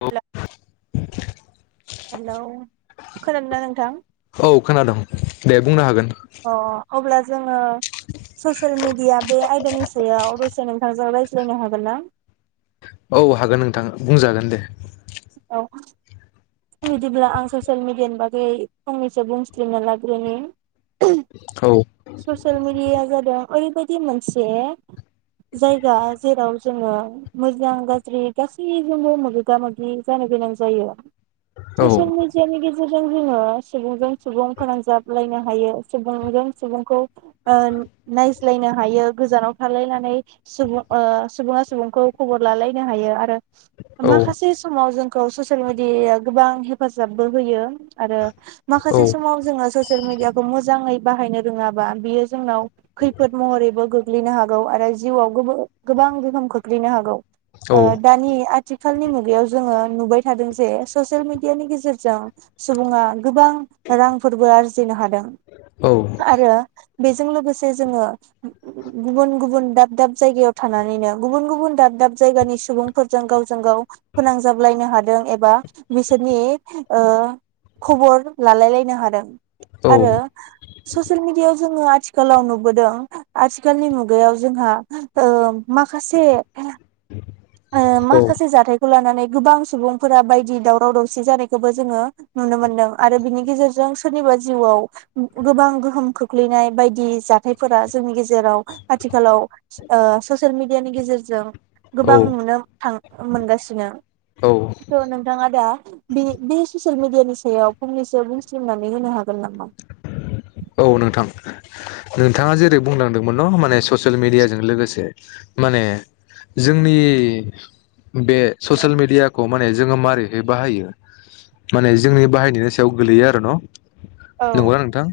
औ। [unintelligible] हेल' खोनादों ना नोंथां। औ खोनादोंं दे बुंनो हागोन! अ अब्ला जोङो ससियेल मेडिया बे आयदानि सायाव दसे नोंथांजों रायज्लायनो हागोन ना। औ हागोन नोंथां बुंजागोन दे। बिदिब्ला आं ससियेल मिडियानि बागै फंनैसो बुंसलिमना लाग्रोनि। औ ससियेल मिडिया जादों ओरैबायदि मोनसे जायगा जेराव जोङो मोजां गाज्रि गासैजोंबो मोगा मोग गि जानो गोनां जायो। औ ससियेल मिडियानि गेजेर जों जोङो सुबुंजों सुबुं फोनांजाबलायनो हायो। सुबुंजों सुबुंखौ ओ नायज्लायनो हायो। गोजानाव थालायनानै सुबुं ओ सुबुङा सुबुंखौ खबर लालायनो हायो आरो औ माखासे समाव जोंखौ ससियेल मिदिया गोबां हेफाजाबबो होयो आरो औ माखासे समाव जोङो ससियेल मिडियाखौ मोजाङै बाहायनो रोङाबा बियो जोंनाव खैफोद महरैबो गोग्लैनो हागौ आरो जिउआव गोबो गोबां गोहोम खोख्लैनो हागौ ओ दानि आथिखालनि मुगायाव जोङो नुबाय थादों जे ससेयेल मिेडियानि गेजेरजों सुबुङा गोबां रांफोरबो आरजिनो हादों आरो बेजों लोगोसे जोङो गुबुन गुबुन दाब दाब जायगायाव थानानैनो गुबुन गुबुन दाब दाब जायगानि सुबुंफोरजों गावजों गाव फोनांजाबलायनो हादों एबा बिसोरनि ओ खबर लालायलायनो हादों आरो ससियेल मिडियायाव जोङो आथिखालाव नुबोदों आथिखालनि मुगायाव जोंहा ओ माखासे ओ माखासे जाथायखौ लानानै गोबां सुबुंफोरा बायदि दावराव दावसि जानायखौबो जोङो नुनो मोनदों आरो बिनि गेजेरजों सोरनिबा जिउआव गोबां गोहोम खोख्लैनाय बायदि जाथायफोरा जोंनि गेजेराव आथिखालाव ओ ससियेल मेडियानि गेजेरजों औ गोबां। नुनो औ थां-मोनगासिनो नोंथाङा दा बि बि ससियेल मिडियानि सायाव फंनैसो बुंस्लिमनानै होनो हागोन नामा? औ नोंथां नोंथाङा जेरै बुंलांदोंमोन न माने ससियेल मिडियाजों लोगोसे माने जोंनि बे ससियेल मिडिया खौ माने जोङो मारैहै बाहायो माने जोंनि बाहायनायनि सायाव गोलैयो आरो न। औ नोंगौना नोंथां।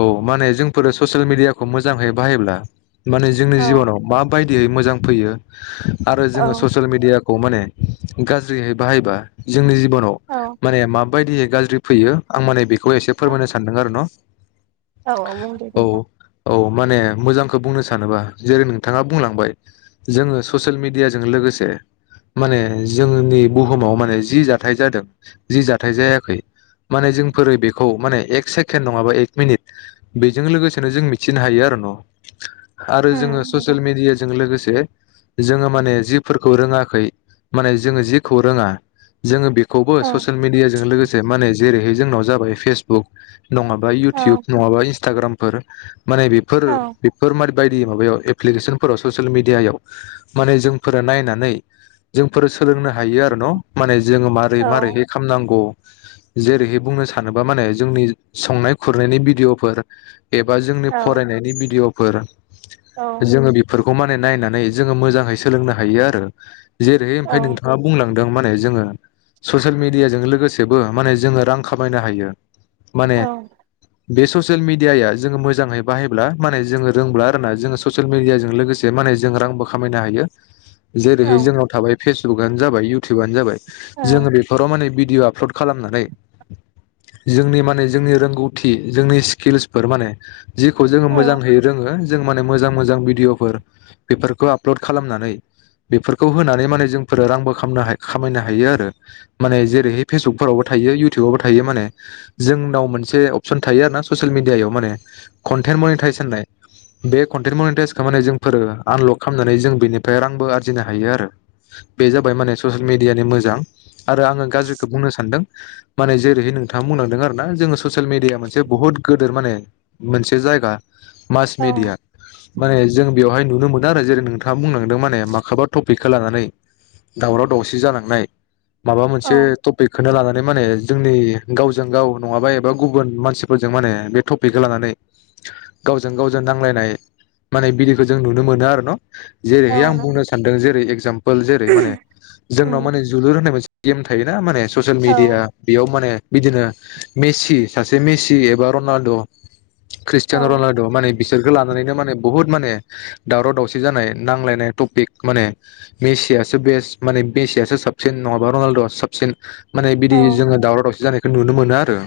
औ माने जों फोरो ससियेल मिडियाखौ मोजाङै बाहायब्ला माने जोंनि औ जिबनाव मा बायद दियै मोजां फैयो। आरो जोङो औ ससियेल मिडिया खौ माने गाज्रिहै बाहायोबा जोंनि जि बनाव औ माने मा बायदियै गाज्रि फैयो आं माने बे खौ एसे फोरमायनो सानदों आरो न'। औ [unintelligible] औ औ। माने मोजांखो बुंनो सानोबा जेरै नोंथाङा बुंलांबाय जोङो ससियेल मेडियाजों लोगोसे माने जोंनि बुहुमाव माने जि जाथाय जादों जि जाथाय जायाखै माने जोंफोरो बेखौ माने एक सेकेणड नङाबा एक मिनिट बि जों लोगोसेनो जों मिथिनो हायो आरो न'। आरो जोङो उम नंगौ ससियेल मिडियाजों लोगोसे जोङो माने जिफोरखौ रोङाखै माने जोङो जिखौ रोङा जोङो बेख खौबो औ ससेयेल मिडियाजों लोगोसे माने जेरैहाय जोंनाव जाबाय फेसबुक नङाबा इउटुब औ नङाबा इनस इन्टाग्रामफोर। माने बेफोर औ बेफोर मा बायदि माबायाव ऐप्लिकेसन ससेलमिदिया माने जोंनोफोरा नायनानै जोंफोरो सोलोंनो हायो आरो न माने जोङो मारै मारै है खामनांगौ। जेरैहाय बुंनो सानोबा माने जोंनि संनाय खुरनायनि भिडिअ'फोर एबा जोंनि औ फरायनायनि भिडिअ' फोर औ जोङो बेफोरखौ मा नायनानै जोङो मोजांङै सोलोंनो हायो आरो। जेरै औ ओमफ्राय नोंथाङा बुंलां दों माने जोङो ससियेल मेदियाजों लोगोसेबो माने जोङो रां खामायनो हायो। माने औ बे स सियेल मिडियाया जोङो मोजाङै बाहायब्ला माने जोङो रोंब्ला आरो ना जोङो ससियेल मिडियाजों लोगोसे माने जों रांबो खामायनो हायो। औ ओ जेरैहाय जोंनाव थाबाय फेसबुकआनो जाबाय इउटुबानो जाबाय जोङो बेफोराव माने भि डिअ' आपल'ड खालामनानै जोंनि माने जोंनि रोंगौथि जोंनि खिल्सफोर माने जिखौ जोङो मोजांहै रोङो जो माने मोजां मोजां भिडिअ'फोर बेफोरखौ आपल'ड खालामनानै बेफोरखौ होनानै माने जोंफोरो रां बो खामनो खामायनो हायो आरो। माने जेरै फेसबुकफोरावबो थायो इउटुबफोयावबो थायो माने जोंनाव मोनसे अपसन थायो आरोना ससियेल मिडियायाव माने कन्टेन्ट मनिटाइस होननाय बे कनटेन्ट मनिटाइसखौ माने जोंफोरो आनलक खामनानै जों बेनिफ्राय रांबो आरजिनो हायो आरो। बे जाबाय माने ससियेल मिडियानि मोजां आरो आङो गाज्रिखो बुंनो सानदों माने जेरैहाय नोंथाङा बुंलांदों आरो ना जोङो ससियेल मिडियाया मोनसे बुहुद गोदोर माने मोनसे जायगा मास औ मेडिया माने जों बेवहाय नुनो मोनदों आरो जेरै नोंथां थाङा बुंनांदों माने माखोबा टपिकखौ लानानै दावराव दावसि जालांनाय माबा मोनसे औ टपिकखोनो लानानै बे माने जोंनि गावजों गाव नङाबा एबा गुबुन मानसिफोर जों माने बे टपिकखौ लानानै गावजों गावजों नांलायनाय माने बिदिखो जों नुनो मोनो आरो न। जेरैहाय औ आं नंगौ बुंनो सानदों जेरै एगजामपोल जेरै माने जोंनाव उम माने जोलुर होननाय मोनसे गेम थायोना माने ससियेल औ मिडिया बेयाव माने बिदिनो मेसि सासे मेसि रनाल्ड' औ ख्रिस्टियान' रनाल्द माने बिसोरखो ला नानैनो माने बुहुद माने दावराव दावसि जानाय नांलायनाय टपिक माने मेसियासो बेस् माने मेसियासो साबसिन नङाबा रनाल्द' साबसिन माने औ बिदि जों दावराव दावसि जानाय खो नुनो मोनो आरो।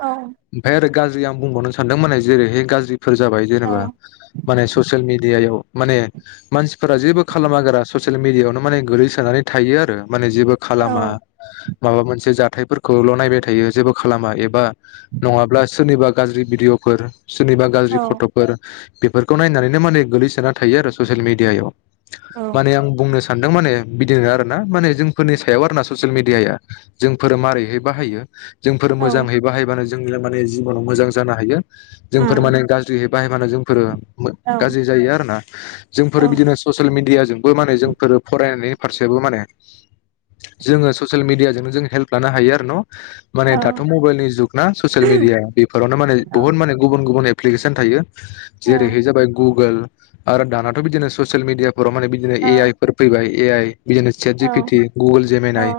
औ ओमफाय आरो गाज्रि आं बुंबावनो सानदोंमोनै जेरैहाय गाज्रि फोर जाबाय औ जेनेबा माने ससियेल मि मिडियाव माने मानसिफोरा जेबो खालामा गारा ससेल मिडियाआवनो माने गोलैसोनानै थायो आरो माने जेबो खालामा माबा मोनसे जाथायफोरखौल' नायबाय थायो जेबो खालामा एबा नङाब्ला सोरनिबा गाज्रि भिडिअ'फोर सोरनिबा औ गाज्रि फट'फोर बेफोरखौ नायनानैनो माने गोलैसोना थायो आरो ससियेल मिडियायाव। माने आं बुंनो सा सानदों माने बिदिनो आरोना माने जोंफोरनि सायाव आरो ना ससियेल मिडियाया जोंफोरो मारैहाय बाहायो। जोंफोर औ मोजांङै बाहायबानो [unintelligible] जिबनाव मोजां जानो हायो उम औ जोंफोर माने गाज्रियै बाहायबानो जोंफोरो मो गाज्रि जायो आरो ना औ जोंफोर बिदिनो ससियेल मिडियाजोंबो माने जोंफोर फरायनानै फारसेबो माने जोङो ससियेल मिडियाजोंनो जों हेल्प लानो हायो आरो न'। औ माने दाथ' मबाइलनि जुग ना ससियेल मिडिया बेफोराव मे बहुत माने गुबुन गुबुन एप्लिकेसन थायो जेरैहाय जाबाय गुगोल आरो दानाथ' बिदिनो ससियेल मिडिया फोर माने बिदिनो ए आइ फोर फैबाय। ए आइ बिदिनो चेट जि पिटि, गुगोल जेम एनाय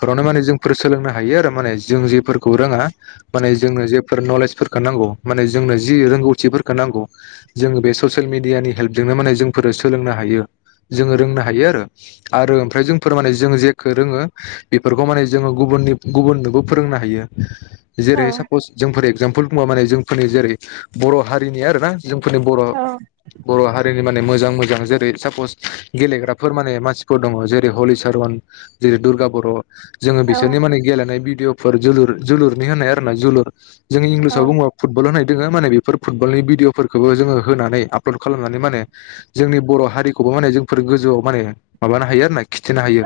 फोरावनो माने जोंफोर सोलोंनो हायो आरो माने जों जेफोरखौ रोङा। माने जोंनो जेफोर नलेजफोरखौ नांगौ माने जोंनो जि रोंगौथिफोरखौ नांगौ जोङो बे ससियेल मिडियानि हेल्पजोंनो माने जोंफोर सोलोंनो हायो जोङो रोंनो हायो आरो आरो ओमफ्राय जोंफोर माने जों जेखौ रोङो बेफोरखौ माने जोङो गुबुननि गुबुननोबो फोरोंनो हायो। जेरै साप'स जोंफोरै एगजामपोल बुङा माने जोंफोरनि जेरै बर' हारिनि आरो ना जोंफोरनि बर' बर' हारि माने मोजां मोजां जेरै साप'स गेलेग्राफोर माने मानसिफोर दङ जेरै हलिचरन जेरै दुर्गा बर' जोङो बिसोरनि माने गेलेनाय बि [unintelligible] जोलुर जोलुर [unintelligible] जोलुर जों इंलिसाव बुङो फुटबल [unintelligible] [unintelligible] माने बेफोर फुटबलनि भिडिअ'फोरखौबो जोङो होनानै आपल'ड खालामनानै माने जोंनि बर' हारिखौबो माने जोंफोर गोजौआव माने माबानो हायो आरो ना खिथिनो हायो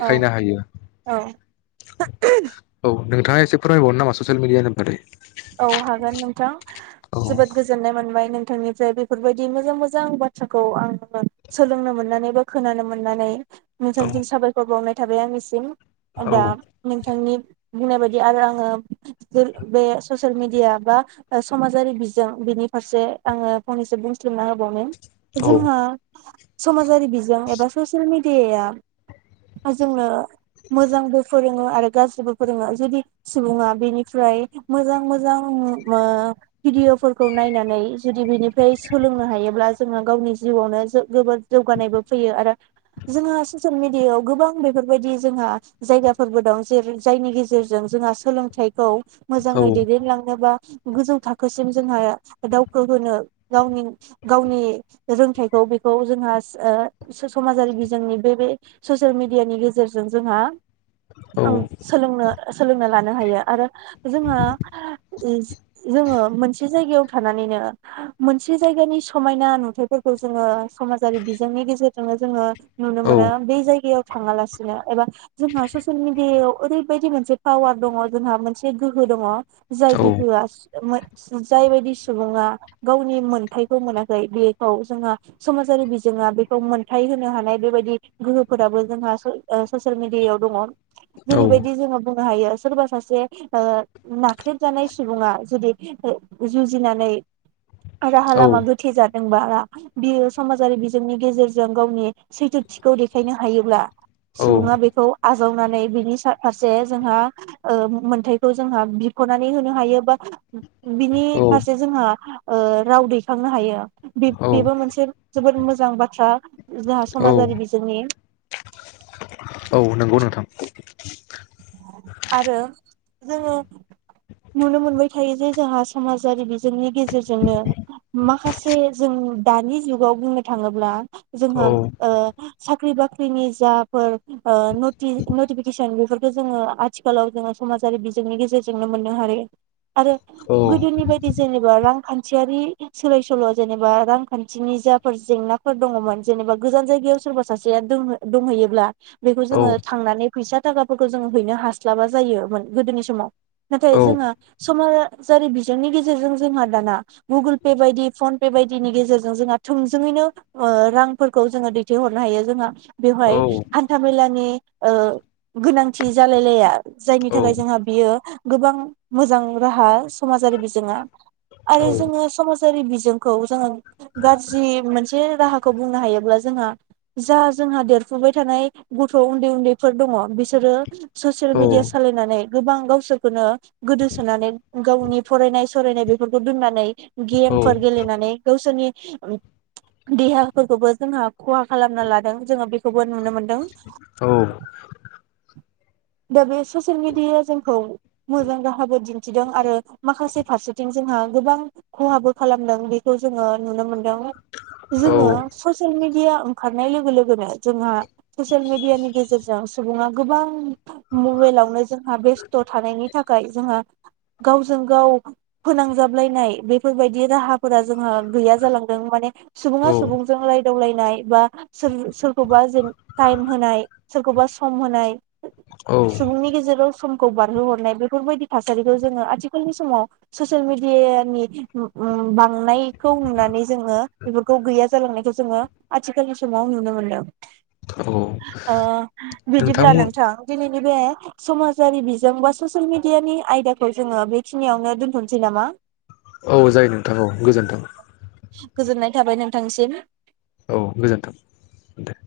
औ हायो औ नों थाङा एसे फोरमायबावनो नामा ससियेल मिडियानि बागै? औ हागोन नोंथां औ बिथांनिफ्राय बेफोरबायदि मोजां मोजां बाथ्राखौ आङो सोलोंनो मोननानै बा खोनानो मोननानै औ नोंथांनिसिम साबायखर बावनाय थाबाय आंनिसिम। दा नोंथांनि बुंनाय बायदि आरो आङो बे बे ससियेल मिडिया बा ओ समाजारि बिजों बिनि फारसे आङो फंनैसो बुंस्लिमना होबावनि। औ जोंहा समाजारि बिजों एबा ससियेल मि डियाया जोंनो मोजांबो फोरोङो आरो गाज्रिबो फोरोङो जुदि सुबुङा बेनिफ्राय मोजां मोजां ओ भिडिअ'फोरखौ नायनानै जुदि बेनिफ्राय सोलोंनो हायोब्ला जोंहा गावनि जिउआवनो जोबोर जौगानायबो फैयो आरो जोंहा ससियेल मेडियायाव गोबां बेफोरबायदि जोंहा जायगाफोरबो दं जेर जायनि गेजेरजों जोंहा सोलोंथाइखौ औ मोजाङै दैदेनलांनोबा गोजौ थाखोसिम जोंहा दावखो होनो गावनि गावनि रोंथाइखौ बेखौ जोंहा ओ समाजारि बिजोंनि बे बे ससियेल मेडियानि गेजेरजों जोंहा औ आं सोलोंनो सोलोंना लानो हायो। आरो जोंहा जोङो मोनसे जायगायाव थानानैनो मोनसे जायगानि समायना नुथायफोरखौ जोङो समाजारि बिजोंनि गेजेरजोंनो जोङो नुनो औ मोनो। बे जायगायाव थाङालासिनो एबा जोंहा ससियेल मिडियायाव ओरैबायदि मोनसे पावार दङ जोंहा मोन से गोहो दङ' जाय गोहोआ [unintelligible] जायबायदि सुबुङा गावनि मोन्थायखौ मोनाखै बेखौ जोंहा समाजारि बिजोङा बेखौ मोन्थाय होनो हानाय बेबायदि गोहोफोराबो जोंहा ससियेल मिडियायाव दङ'। जेरैबायदि जोंहा हायो सोरबा सासे ओ नाख्रेबजानाय सुबुङा जुदि ओ जुजिनानै राहा औ लामा गोथे जा दोंबा बियो समाजारि बिजोंनि गेजेरजों गावनि सैथोथिखौ देखायनो हायोब्ला सुबुङा बेखौ आ आजावनानै बिनि सा फारसे जोंहा ओ मो न्थाइखौ जोंहा बिख'नानै होनो हायो बा बिनि औ फारसे जोंहा ओ राव दैखांनो हायो। औ बेब-बेबो मोनसे जोबोद मोजां बाथ्रा जोंहा औ समाजारि बिजोंनि। औ नंगौ नोंथां [inaudible] आरो जोङो नुनो मोनबाय थायो जे जोंहा समाजारि बिजोंनि गेजेरजोंनो माखासे जों दानि जुगाव बुंनो थाङोब्ला औ जोंहा ओ साख साख्रि बाख्रिनि जाफोर ओ नटि-नटिफिकेसन बेफोर बे जोङो आथिखालाव जोङो समाजारि बिजोंनि गेजेरजोंनो मोननो हायो। आरो औ गोदोनि बायदि जेनेबा रां खान्थियारि सोलाय सोल' जेनेबा रांखान्थिनि जाफोर जेंनाफोर दङमोन जेनेबा गोजान जायगायाव सोरबा सासेया दों-दंहैयोब्ला बेखौ औ जोङो थांनानै फैसा थाखा फोरखौ जोंङो हैनो हास्लाबा जायोमोन गोदोनि समाव। नाथाय औ जोङो समा जारि बिजोंनि गेजेरजों जोंहा दाना गुगोल पे बायदि फन पे बायदिनि गेजेरजों जोंहा थोंजोङैनो ओ रांफोरखौ जोङो दैथायहरनो हायो जोंहा। बेवहाय हान्थामेलानि ओ गोनांथि जालाय लाया जायनि औ थाखाय जोंहा बियो गोबां मोजां राहा समाजारि बिजोङा आरो जोङो समाज जारि बिजोंखौ जोङो गाज्रि मोनसे राहाखौ बुंनो हायोब्ला जोंहा जा जोंहा देरफुबाय थानाय गथ' उन्दै उन्दैफोर दङ। बिसोरो ससियेल औ मिडिया सालायनानै गोबां गावसोरखोनो गोदोसोनानै गावनि फरायनाय फरायनाय बेफोरखौ दोननानै गेमफोर गेलेनानै गावसोरनि [unintelligible] देहाफोरखौबो जोंहा। खहा खालामना लादों जोङो बेखौबो नुनो मोनदों। औ दा बे ससियेल मिडियाया जोंखौ मोजां राहाबो दिन्थिदों आरो माखासे फारसेथिं जोंहा गोबां खहाबो खालामदों बेखौ जोङो नुनो मोन दों जोङो ससियेल मिडि ओंखारनाय लोगो लोगोनो जोंहा ससेल मिदियानि गेजेरजों सुबुङा गोबां। मबेइलावनो जोंहा बेस्थ' थानायनि थाखाय जोंहा गावजों गाव फोनांजाबलायनाय बैफोर बायदि राहाफोरा जोंहा गैया जालांदों माने सुबुङा सुबुंजों रायदावलायनाय। एबा सोर-सोरखौबा टाइम होननाय सोरखौबा सम होनाय। सुबुंनि गेजेराव समखौ बारहोहरनाय बेफोर बायदि थासारिखौ जोङो आथिखालनि समाव ससियेल मेडियानि बांनाय खौ नुनानै जोङो बेफोरखौ गैया जालांनायखौ । जोङो आथिखालनि समाव नुनो मोनदों। औ। ओ बिदिब्ला नोंथांमोन नोंथां दिनैनि बे समाजारि बिजों बा ससियेल मिडियानि आयदाखौ जोङो बेखिनियावनो दोनथ'नोसै नामा। औ जायो नोंथां औ गोजोन्थों। गोजोननाय थाबाय नोंथांसिम। औ गोजोन्थों दे।